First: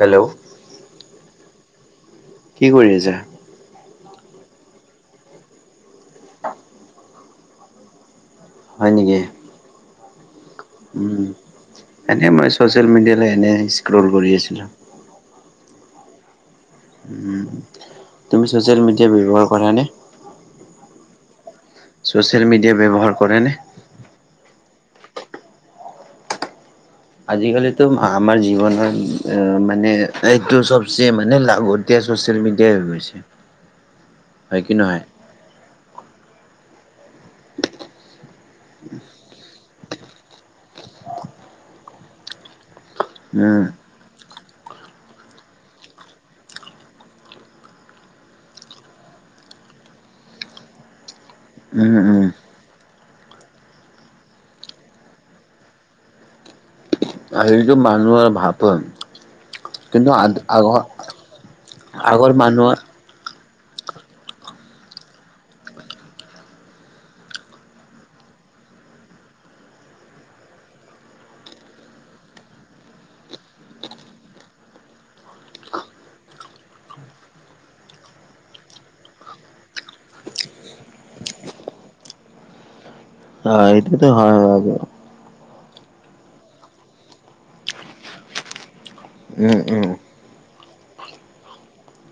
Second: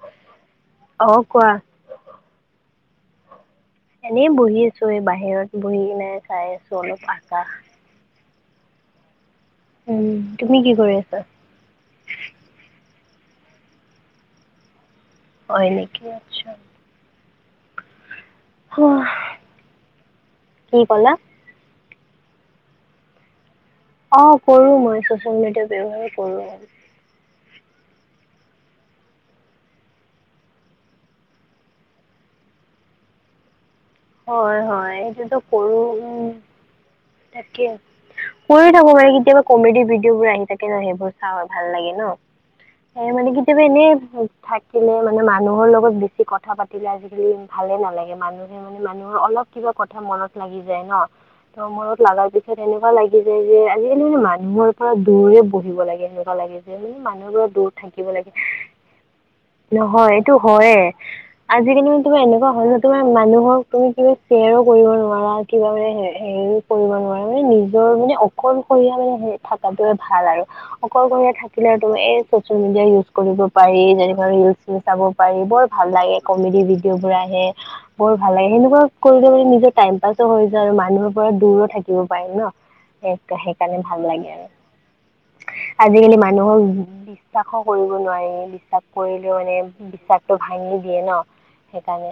Hello অ' কোৱা। কি কৰি আছা? এনেই বহি আছোঁ এই বাহিৰত বহি কিনে চাই আছোঁ অলপ আকাশ। হয় নেকি। উম। তুমি কি কৰি আছা উম, এনেই মই ছ'চিয়েল মিডিয়ালৈ এনেই স্ক্ৰল কৰি আছিলোঁ। হয় নেকি আচ্ছা। উম, তুমি ছ'চিয়েল মিডিয়া ব্যৱহাৰ কৰানে। কি ক'লা ছ'চিয়েল মিডিয়া ব্যৱহাৰ কৰে নে? অ' কৰো মই ছ' চিয়েল মিডিয়া ব্যৱহাৰ কৰো মই। আজিকালিতো অ' আমাৰ জীৱনত মানে এইটো চবচে মানে লাগতিয়া ছ'চিয়েল মিডিয়াই হৈ গৈছে। হয় কি হয় নহয় এইটোতো কৰো। তাকে, কৰি থাকো মানে কেতিয়াবা কমেডি ভিডিঅ' বোৰ আহি থাকে ন' সেইবোৰ চাওঁ ভাল লাগে ন', সেই মানে উম কেতিয়াবা এনে থাকিলে মানে মানুহৰ লগত বেছি কথা পাতিলে আজিকালি ভালে নালাগে মানুহে মানুহৰ অলপ কিবা কথা মনত লাগি যায় ন', ত' উম মনত উম লাগাৰ পিছত এনেকুৱা লাগি লাগি যায় যে আজিকালি মানে মানুহৰ পৰা দূৰেৰে বহিব লাগে এনেকুৱা লাগে। মানে মানুহবোৰৰ আৰু দূৰত এইটো থাকিব মানুহৰ লাগে। ভাব কিন্তু নহয় এইটো আগৰ হয়য়ে আজিকালি মানে তোমাৰ আগৰ এনেকুৱা হয় মানুহৰ ন তোমাৰ মানুহৰ তুমি কিবা শ্বেয়াৰো কৰিব নোৱাৰা কিবা মানে হেৰিও কৰিব নোৱাৰা মানে নিজৰ মানে অকল মানে থকাটোৱে ভাল আৰু অকলশৰীয়া থাকিলে তুমি ম এই চচিয়েল মিডিয়া ইউজ কৰিব পাৰা এই যেনে ইউটিউব চাব পাৰি বৰ ভাল লাগে, কমেডি ভিডিঅ'বিলাক আহে ব ভাল লাগে সেনেকুৱা কৰিলে ম নিজৰ টাইম পাছো হৈ যায়, আৰু মানুহৰ পৰা দূৰো থাকিব পাৰি ন। অ', সেইকাৰণে ভাল এইটোতো লাগে হয় আৰু। আজিকালি মানুহক বিশ্বাসো কৰিব নোৱাৰি বিশ্বাস কৰিলেও মানে উম বিশ্বাসটো ভাঙি দিয়ে ন সেইকাৰণে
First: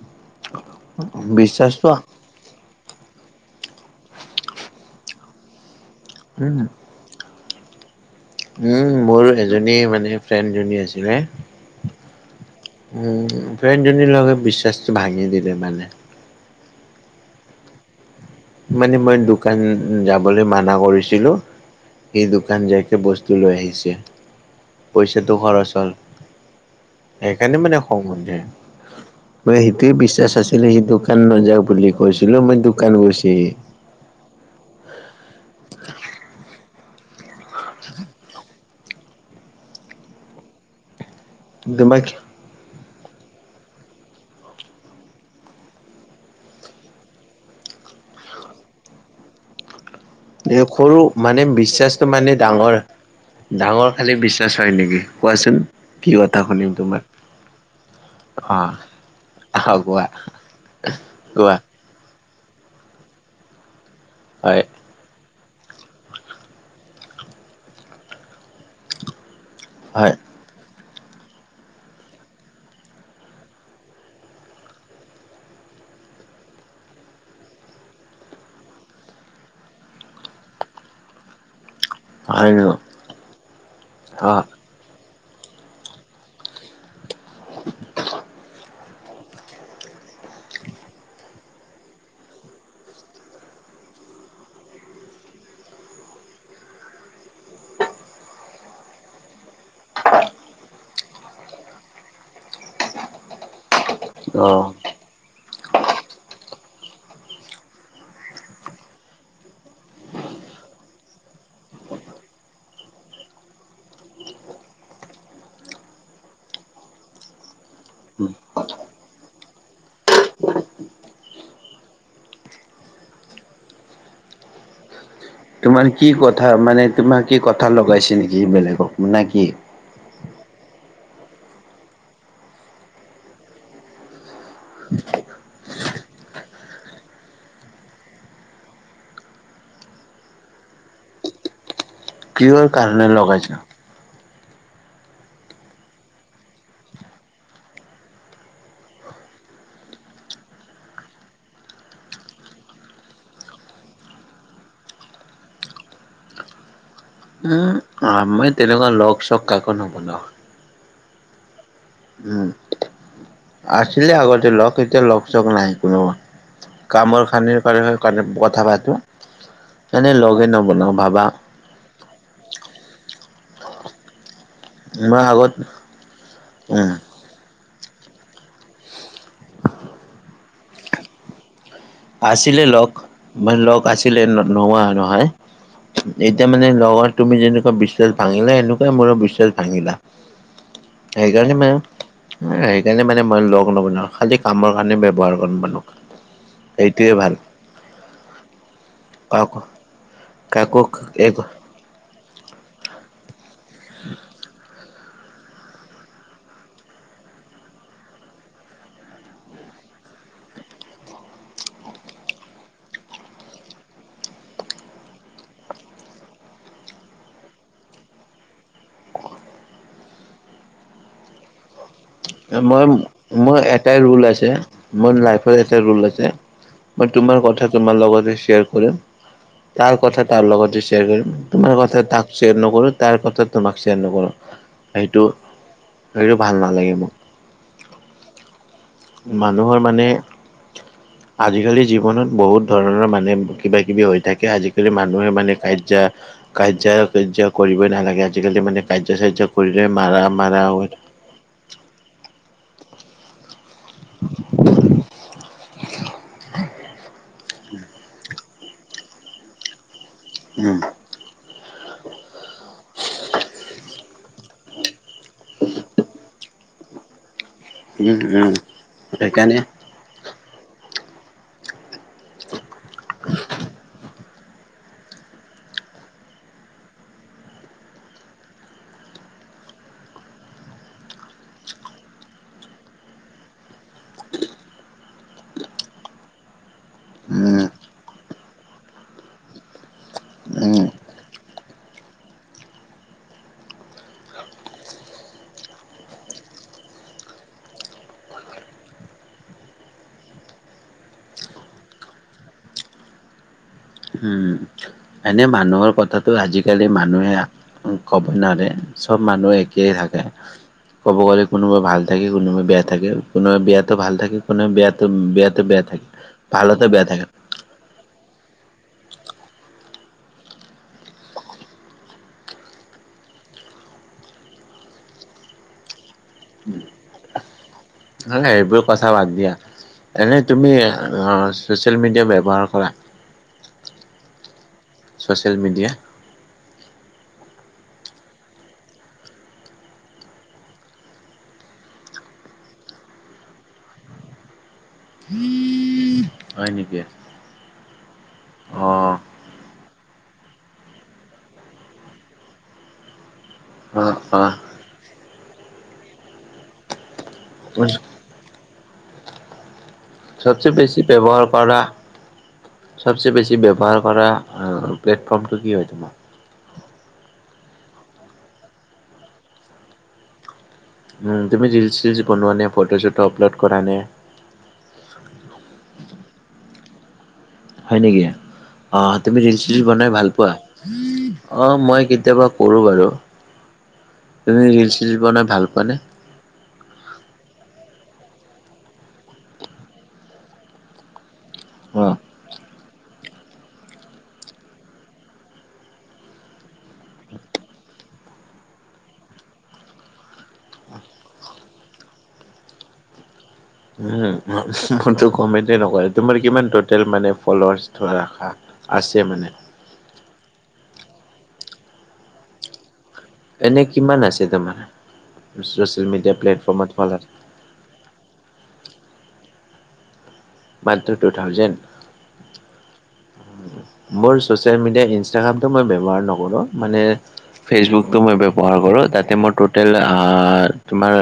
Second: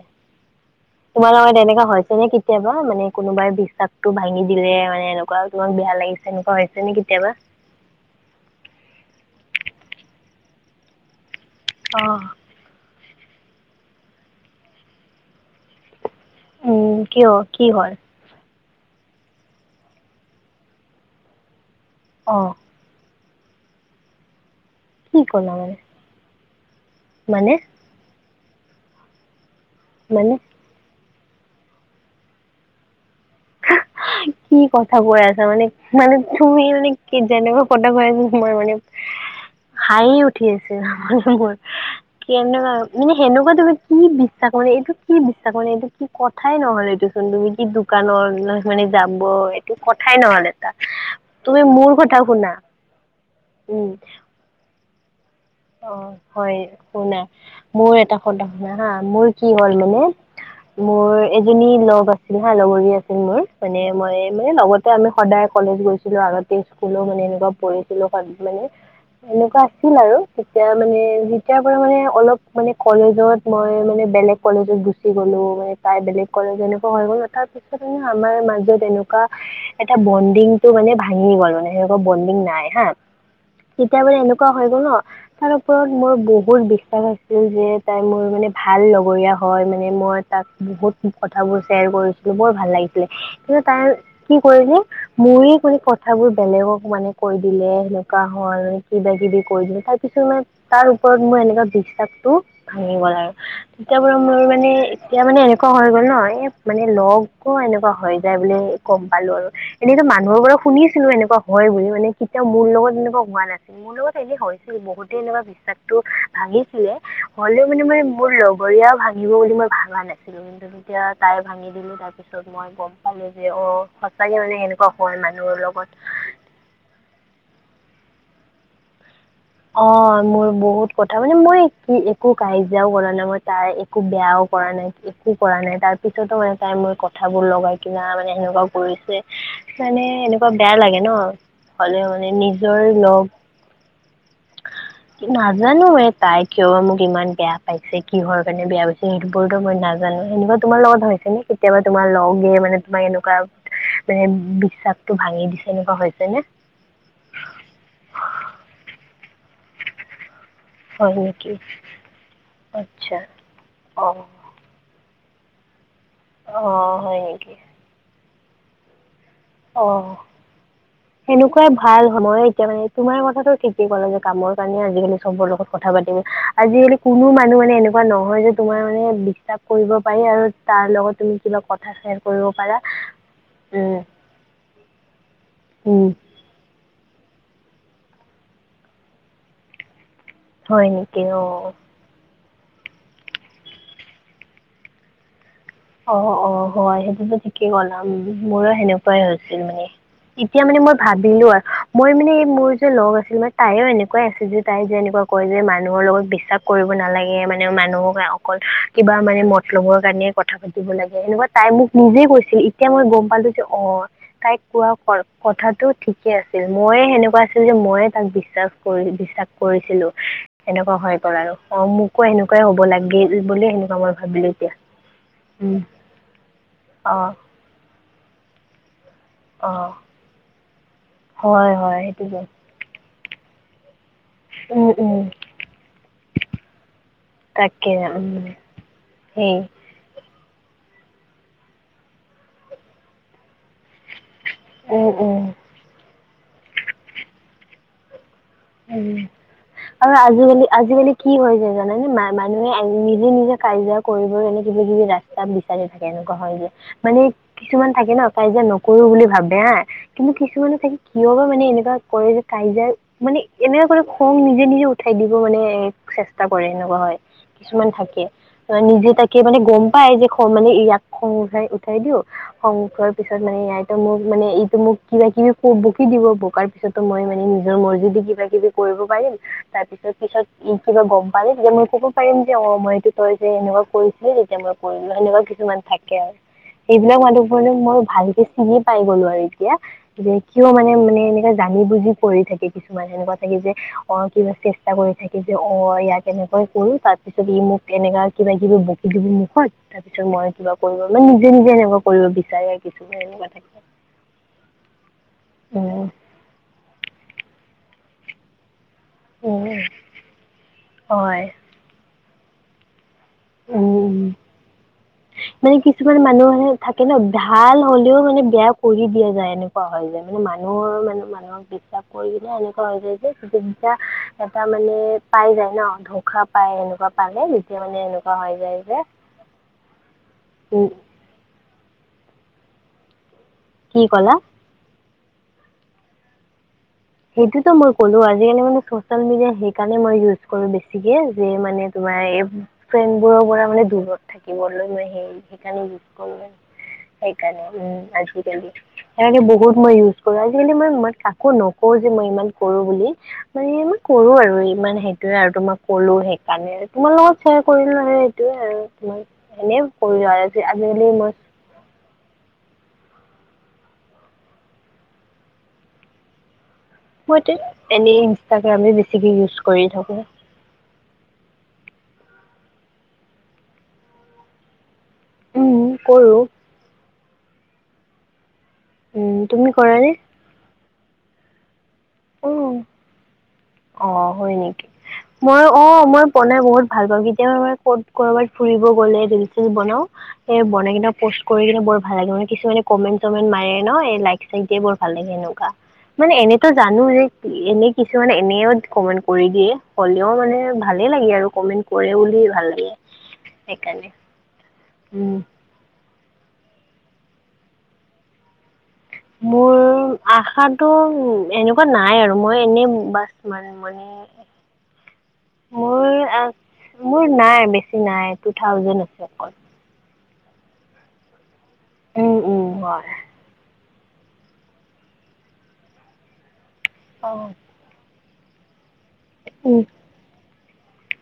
তোমাৰ লগত এনেকুৱা বিশ্বাসটো হৈছে নে কেতিয়াবা মানে কোনোবাই বিশ্বাসতটো ভাঙি দিলে মানে এনেকুৱা তোমাক বেয়া লাগিছে এনেকুৱা উম হৈছে নে কেতিয়াবা। উম, মোৰ এজনী মানে ফ্ৰেণ্ড জনী আছিলে অহ উম ফ্ৰেন্ডজনীৰ লগত বিশ্বাসটো ভাঙি দিলে মানে উম, কিয় কি হল? মানে মই দোকান যাবলৈ মানা কৰিছিলো সি অ দোকান যাইকে বস্তু লৈ আহিছে কি পইচাটো ক'লা খৰচ মানে হল সেইকাৰণে মানে খঙ উঠে সেইটোৱে মানে বিশ্বাস আছিলে সেইটো দোকান না যা বুলি কৈছিলো মই দোকান গৈছে সি কি কথা কৈ আছা মানে মানে তুমি মানে কি যেনেকুৱা কথা কৈ আছ তোমাৰ মানে হাঁহি উঠি আছিল মোৰ তোমাক কি [unintelligible] মানে সেনেকুৱা তুমি কি বিশ্বাস মানেএইটো কি বিশ্বাস মানে এইটো কি কথাই নহ'লে এইটোচোন তুমি কি দুখ দোকানৰ মানে যাব এইটো কথাই নহ'ল এই এটা সৰু, মানে তুমি মোৰ বিশ্বাচটো কথা মানে শুনা ডাঙৰ উম ডাঙৰ খালী বিশ্বাস হয় নেকি? কোৱাচোন? কি অ' কথা হয় শুনিম তোমাৰ শুনা, মোৰ এটা কথা শুনা অ', হা, মোৰ কি আহ হ'ল মানে কোৱা মোৰ কোৱা এজনী লগ আছিল সিহে লগৰী আছিল মোৰ, এনে মই মানে হয় লগতে মানে আমি সদায় কলেজ গৈছিলো আগতে স্কুলো মানে এনেকুৱা পঢ়িছিলো, মানে এনেকুৱা আছিল হয় আৰু এতিয়া মানে, যেতিয়া পৰা মানে, অলপ মানে কলেজত, মই মানে বেলেগ কলেজত গুচি গ'লো মানে, তাই বেলেগ কলেজৰ ‌এনেকুৱা হৈ গল এটা আমাৰ মাজত এনেকুৱা এটা বন্ডিং সিহঁতে মানে ভাঙি গ'ল, মানে সিহঁতৰ বন্ডিং হয় নাই ন? হা, তেতিয়া মানে অ', এনেকুৱা হৈ গ'ল ন তাৰ ওপৰত মোৰ বহুত বিশ্বাস আছিল যে, তাই মোৰ মানে ভা ভাল লগৰীয়া হয় মানে, মই তাক বহুত কথাবোৰ শ্বেয়াৰ কৰিছিলো, বৰ ভাল লাগিছিলে তাই কি কৰিলে, মোৰে কোনো কথাবোৰ বেলেগক মানে কৈ দিলে, এনেকুৱা হ'ল তাই কিবা -কিবি কৈ দিলে থাক কিছুমানে তাৰ ওপৰত মোৰ, এনেকুৱা বিশ্বাসটো ভাঙি গ'ল আৰু তেতিয়া পৰা মোৰ মানে অ'। এই এতিয়া মানে এনেকুৱা হৈ গ'ল ন, এই মানে লগবোৰ এনেকুৱা হৈ যায় বুলি গম পালো। এনে, এনে‌ মোক মানুহৰ বৰৰ শুনিছো এনেকুৱা হয় বুলি, মানে কেতিয়াও মোৰ লগত এনেকুৱা হোৱা নাছিল মোৰ লগত এনে হয় উ, বহুতে নেৰা বিশ্বাসটো ভাঙিছিলে, হ'লেও মানে, মানে মোৰ লগৰীয়া ভাঙিব বুলি মই ভাবা নাছিলো, কিন্তু যেতিয়া তাই ভাঙি দিলো তাৰ পিছত মই গম পালো যে অ, ' সঁচাকৈ মানে এনেকুৱা হ'ল মানে তোমাৰ কি কথা মানে, তোমাৰ কি কথা লগাইছিল বেলেগক না কি অ মোৰ বহুত কথা মানে, মই কি একো কাজিয়াও কৰা নাই, মই তাই একো বেয়াও কৰা নাই একো কৰা নাই তাৰ পিছতো, এই তাই মই কথাবোৰ লগাই কিবা মানে, এনেকুৱা কৰিছে মানে এনেকুৱাত বেয়া লাগে ন, হ'লেও কিহৰ নিজৰেই কাৰণে লগ লগাইছা? [inaudible] নাজানো, এই তাই কিয় মোক ইমান বেয়া পাইছে, কিহৰ কাৰণে বেয়া পাইছে, সেইটো মই নাজানোঁ অ', এনেকুৱা তোমাৰ লগত হৈছে নে কেতিয়াবা তোমাৰ লগ খিনি মানে তোমাক এনেকুৱা মানে বিশ্বাসটো ভাঙি দিছে এনেকুৱা হৈছে নে? উম, আহ মই তেনেকুৱা লগ-চগ কাকো নৱনাওঁ। হয় নেকি কি? উম, আছিলে অ', লগ। এতিয়া লগ -চগ নাই। উম, অ', হয় কামৰ নেকি খানিৰ [unintelligible] কথা পাতো। সেইকাৰণে অ', লগে নবনাও, ভাবা সেনেকুৱাই ভাল সময়ে এতিয়া মানে, তোমাৰ কথাটো ঠিকেই ক'লে যে কামৰ কাৰণে আজিকালি মই চবৰ আগত লগত কথা পাতিব। উম, আজিকালি কোনো মানুহে এনে এনেকুৱা নহয় যে, তোমাৰ মানে বিশ্বাস কৰিব পাৰি, আৰু কাৰ লগত তুমি কিবা কথা শ্বেয়াৰ কৰিব আছিলে পাৰা লগ, মানে লগ উম আছিলে নোহোৱা নহয়, উম এতিয়া মানে লগ অ 'তুমি যেনেকুৱা বিশ্বাস ভাঙিলা, এনেকুৱা মোৰো বিশ্বাস ভাঙিলা। হয় নেকি? অ। সেইকাৰণে মানে সেইকাৰণে মানে মই লগ নবোনাও, খালি কামৰ কাৰণে ব্যৱহাৰ কৰা মা অ অ হয় সেইটোতো ঠিকেই কলা উম মোৰো সেনেকুৱাই কাকো হৈছিলে। এতিয়া মানে কাকো মই এক ভাবিলো আৰু মই মানে এই মোৰ যে লগ আছিলে, তাইও এনেকুৱাই আছিল যে তাই যে এনে কয় যে, মানুহৰ লগত বিশ্বাস কৰিব নালাগে, মানে মানুহক অকল কিবা মানে মতলবৰ কাৰণে কথা পাতিব লাগে, এনেকুৱা তাই মোক নিজে কৈছিল। এতিয়াহে গম পালো যে অ তাইক কোৱা কৰ কথাতটো ঠিকে আছিল, ময়েহে হেনেকুৱা আছিলো। মইয়ে তাক বিশ্বাস কৰি বিশ্বাস কৰিছিলো। এনেকুৱা হৈ গোল আৰু অ মোক মই-মই এটাই ৰোল আছে। ভাবিলো এতিয়া মই লাইফ এটা উম ৰোল আছে। মই অ', তোমাৰ কথা তোমাৰ লগতে শ্বেয়াৰ কৰিম। অ', তাৰ কথা তাৰ লগতে শেয়াৰ কৰিম। হয়, তোমাৰ হয় কথা তাক সেইটোতো শেয়াৰ নকৰো, তাৰ কথা তোমাক নকৰো উম, উম, সেইটো-সেইটো ভাল নালাগে মোক। তাকে উম। সেই মানুহৰ মানে আজিকালি জীৱনত বহুত ধৰণৰ মানুে কিবা কিবি তাকে আজিকালি উম, মানুহে উম, মানে কাজ্যা- কাজ্যা-কাৰ্যা কৰিবই নালাগে আজিকালি মানে উ কাজিয়া চাজিয়া কৰিলে আৰু মাৰা মাৰা হয়। আজিকালি-আজিকালি কি হৈ যায় জানানে, ম-মানুহে নিজে নিজে কাজিয়া কৰিবৰ এনে কিবা কিবি ৰাস্তা বিচাৰি থাকে এনেকুৱা হয় যে। মানে কিছু মান থাকে ন কাইজা নকৰো বুলি ভাবে হা কিন্তু উম কিছুমানে থাকে কিয় বা মানে এনেকুৱা কৰে যে কাইজা এনেকুৱা কৰি খং নিজে নিজে উঠাই দিব মানে চেষ্টা কৰে এনেকুৱা হয়। কিছুমান উম থাকে। উম নিজে তাকে মানে সেইকাৰণে গম পাই যে মানে ইয়াক খ উাই-উঠাই দিও খং উঠোৱাৰ পিছত মানে ইয়াই তো মোৰ মানে এইটো মোক কিবা কিবি বকি দিব বককাৰ পিছতো মই মানে নিজৰ মৰ্জিত দি কিবা কিবি কৰিব পাৰিম। তাৰ পিছত পিছত কিবা গম পাৰিম যে মই ক'ব পাৰিম যে অ মই এইটো তই যে এনেকুৱা কৰিছিলি তেতিয়া মই কৰিলো, এনেকুৱা কিছুমান থাকে আৰু। সেইবিলাক মানুহ উম মানে মই ভালকে চিনি পাই গলো আৰু এতিয়া যে কিয় উম মানে মানে এনে জ জানি বুজি কৰি থাকে। কিছুমান সনেকোৱা থাকে যে, অ কিবা চেষ্টা কৰি থাকে যে অ ইয়াক এনেকৈ কৰো তাৰ পিছত ই মোক এনেকা কিবা কিবি বকি দিব মুখত, তাৰপিছত মই কিবা কৰিব মানে নিজে নিজে সেনেকুৱা কৰিব বিচাৰে। কিছুমান এনেকুৱা থাকে। হম এনে মানুহৰ কথাটো আজিকালি মানুহে কব নোৱাৰে। চব মানুহে একেইাই থাকে। ক'ব গ'লে কোনোবাই ভাল থাকে, কোনোবাই বেয়া থাকে। কোনোব বেয়াতে ভাল হয় থাকে। কোনোব বেয়াতে বেয়াতে মানে বেয়া থাকে কিছুমান মানুহ মানে ভালতে বেয়া ন থাকে। ভাল হ'লেও মানে বেয়া কৰি দিয়া যায় এনেক হৈ যায়। মানে মানুহৰ মান মানুহক বিশ্বাস কৰিলে এনেকুৱা হৈ যায় যে বিশ্বাস এটা মান মানে পাই যায় ন, ধোকা পায় এনেকুৱা পালে যেতিয়া মানে এনেকুৱা ন, হৈ যায় এইেইবোৰ যে কথা বাদ দিয়া, এনেই তুমি উম, চচিয়েল ম ম, ব্যৱহাৰ কৰা। কি ক'লা? Social media. [unintelligible] ম, এই, ফ্ৰেড বোৰৰ পৰা মানে দূৰত থাকিবলৈ ম, স, সেইণে হয়, নেকি। উম, আজিকালি অ', সনেকে বহুত মই ইউজ কৰো। আজিকালি মই, মই কাকো ন কওঁ যে মই ইমান কৰো বুলি মানে, মই অ', কৰো অ', আৰু ইমান সেইটোয়ে আৰু তো, মই, কলো সেইকাৰণে তোমাৰ লগত শ্বেয়াৰ কৰিলো হে, এইটোয়ে আৰু তোমাৰ এনে। কৰিলোঁ আৰু আজি চবচে বেছি আজিকালি মই ব্যৱহাৰ কৰা। চবচে বেছি ব্যৱহাৰ কৰা প্লেটফৰ্মটো কি হয়, তোমাৰ? মই এনেই ইনষ্টাগ্ৰামে বেছিকে ইউজ কৰি থাকো। তুমি ৰিলচ, চলচ বনোৱা নে, ফটো চটো আপলোড কৰা নে। উম, কৰো। হয় নেকি, অ, উম তুমি ৰিল, চল কৰা বনাই নে? ভাল পোৱা অ, মই। কেতিয়াবা উম কৰোঁ বাৰু। অ, হয়, তুমি নেকি ৰিল চিল বনাই মই ভাল পোৱা অ, নে? মই, প বহুত ভাল পাওঁ, কেতিয়া ক'ত কৰবাত ফুৰিব গ'লে বনাও স, বনাই কি কৰি কিনে বৰ ভাল অ'। লাগে, মানে কিছুমানে কমেণ্ট, চমেণ্ট মাৰে ন, এই লাইক চাইক দিয় বৰ ভাল লাগে এনেকুৱা। মানে এনেতো জানো যে, এনেই কিছু মানে এনেও কমেণ্ট কৰি দিয়ে, হ'লেও মানে ভালে লাগে আৰু কমেণ্ট কৰে উ, ভাল লাগে। সেইকাৰ নে। ম, কমেন্ত নকৰে, তোমাৰ কিমান তিতেল ফলৱাৰ ধা আছে, মানে। আশা উ, এনেকুৱা নাই আৰু মই এনেই বা এনে কিমান আছে তমাৰ মোৰ, মোৰ নাই, বেছি নাই, টু থাউজেণ্ আছে অকল। মাত্ৰ টু থাউজেণ্ড। উ, উ, হয়। মোৰ চচেল মিডিয়া, ইনাগ্ৰামটো মই বৱহাৰ নকৰো। মানে অ'। ফেচব মই ব্যৱহাৰ কৰোঁ, তাতে মই উম। টটেল তোমাৰ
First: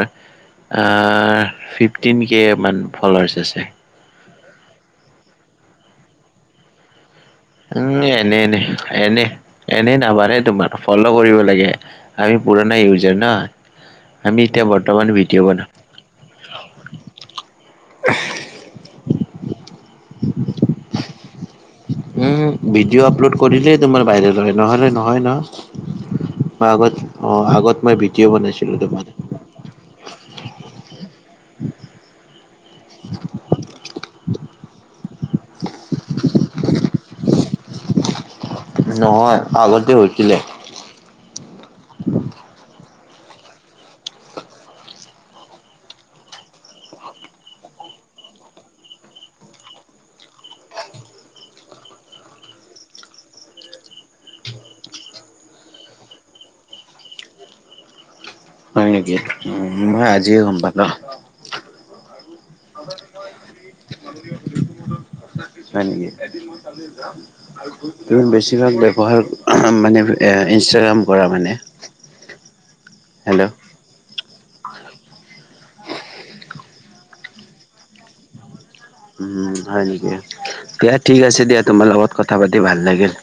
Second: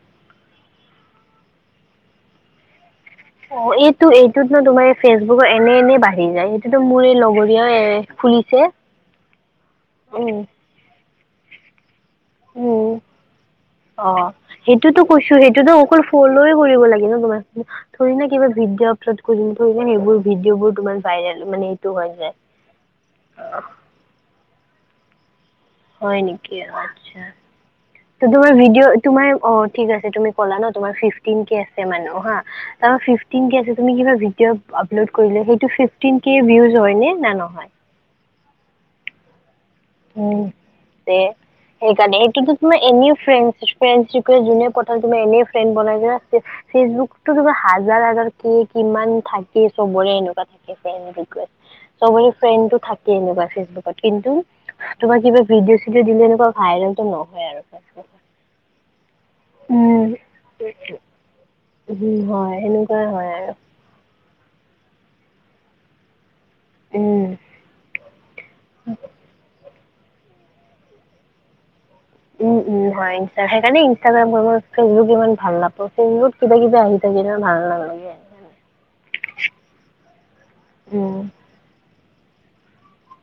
ফিফটিন কে, মান। ফল'ৱাৰ্চ অ, আছে। এইটো, এইটোত ন, তোমাৰ ফেচবুক এনে, এনে বাঢ়ি যায়। এইটোতো মো, লগ উম, এনে, এনে, এনে, এনেই নাবাৰে উম তোমাৰ ফল' কৰিব লাগে। আমি পুৰনা উম ইউজাৰ ন। অ, আমি এতিয়া সেইটোতো বৰ্তমান কৈছো, ভিডিঅ' বনাওঁ। সেইটোতো অকল ফলয় কৰিব লাগে ন, তোমাৰ ধৰি ন, কিবা ভিডিঅ থ, যেন, এইবোৰ ভিডিঅ' বোৰ তোমাৰ ভাইৰেল মানে এইটো হৈ যায়। উম, ভিডিঅ' আপলোড কৰিলেই তোমাৰ বাইৰেল হয়। নহলে, নহয়, নহ। হয় নেকি মই আগত আচ্ছা। অ, আগত মই ত, ভিডিঅ' তোমাৰ বনাইছিলোঁ ভিডিঅ' তোমাৰ অ, ঠিক আছে, তুমি কলা ন তমাৰ ফিফটিন কে আছে মানা ত ফিফ্টিন কে আছে তুমি কিবা ভিদ [unintelligible] নহয়। আগতে উ, হৈছিলে। সেইকাৰণে, সেইটোতো তোমাৰ এনে ফ্ৰ, ফ্ৰ, যোনে প, তুমি এনেই ফ্ৰেড বনাই ফেচবুকতো তমাৰ হাজ কিমান থাকে, চবৰে এনেকুৱা থাকে। চবৰে ফ্ৰেণ্ডটো থাকে, এনেকুৱা ফেচবুকত কিন্তু তোমাক কিবা ভিডিঅ' চিড দিলে এনেকুৱা ভাইৰেলটো নহয় আৰু ফেচবুকত। হয়, নেকি মই আজিয়ে গম পালো। উ, হয়, সেনেকুৱাই হয় আৰু। হয়, নেকি, উম। বেছিভাগ ব্যৱহাৰ মানে ইনষ্টাগ্ৰাম কৰা মানে। উম, উম, হয়, ইন, হেল্ল' সেইকাৰণে ইনষ্টাগ্ৰাম মই ফেচবুক ইমান ভাল নাপ, ফেচবুকত কিবা, কিবি আহি থাকে ইমান ভাল নালাগে। উ, হয়, নেকি দিয়া উম। ঠিক আছে, দিয়া তোমাৰ লগত কথা পাতি ভাল লাগিল।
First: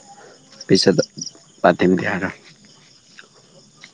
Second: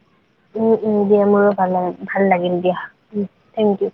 উম, উম পিছত দিয়া মোৰো ভাল, পাতিম দিয়া ভাল আৰু। লাগিল দিয়া, উ, থেংক ইউ।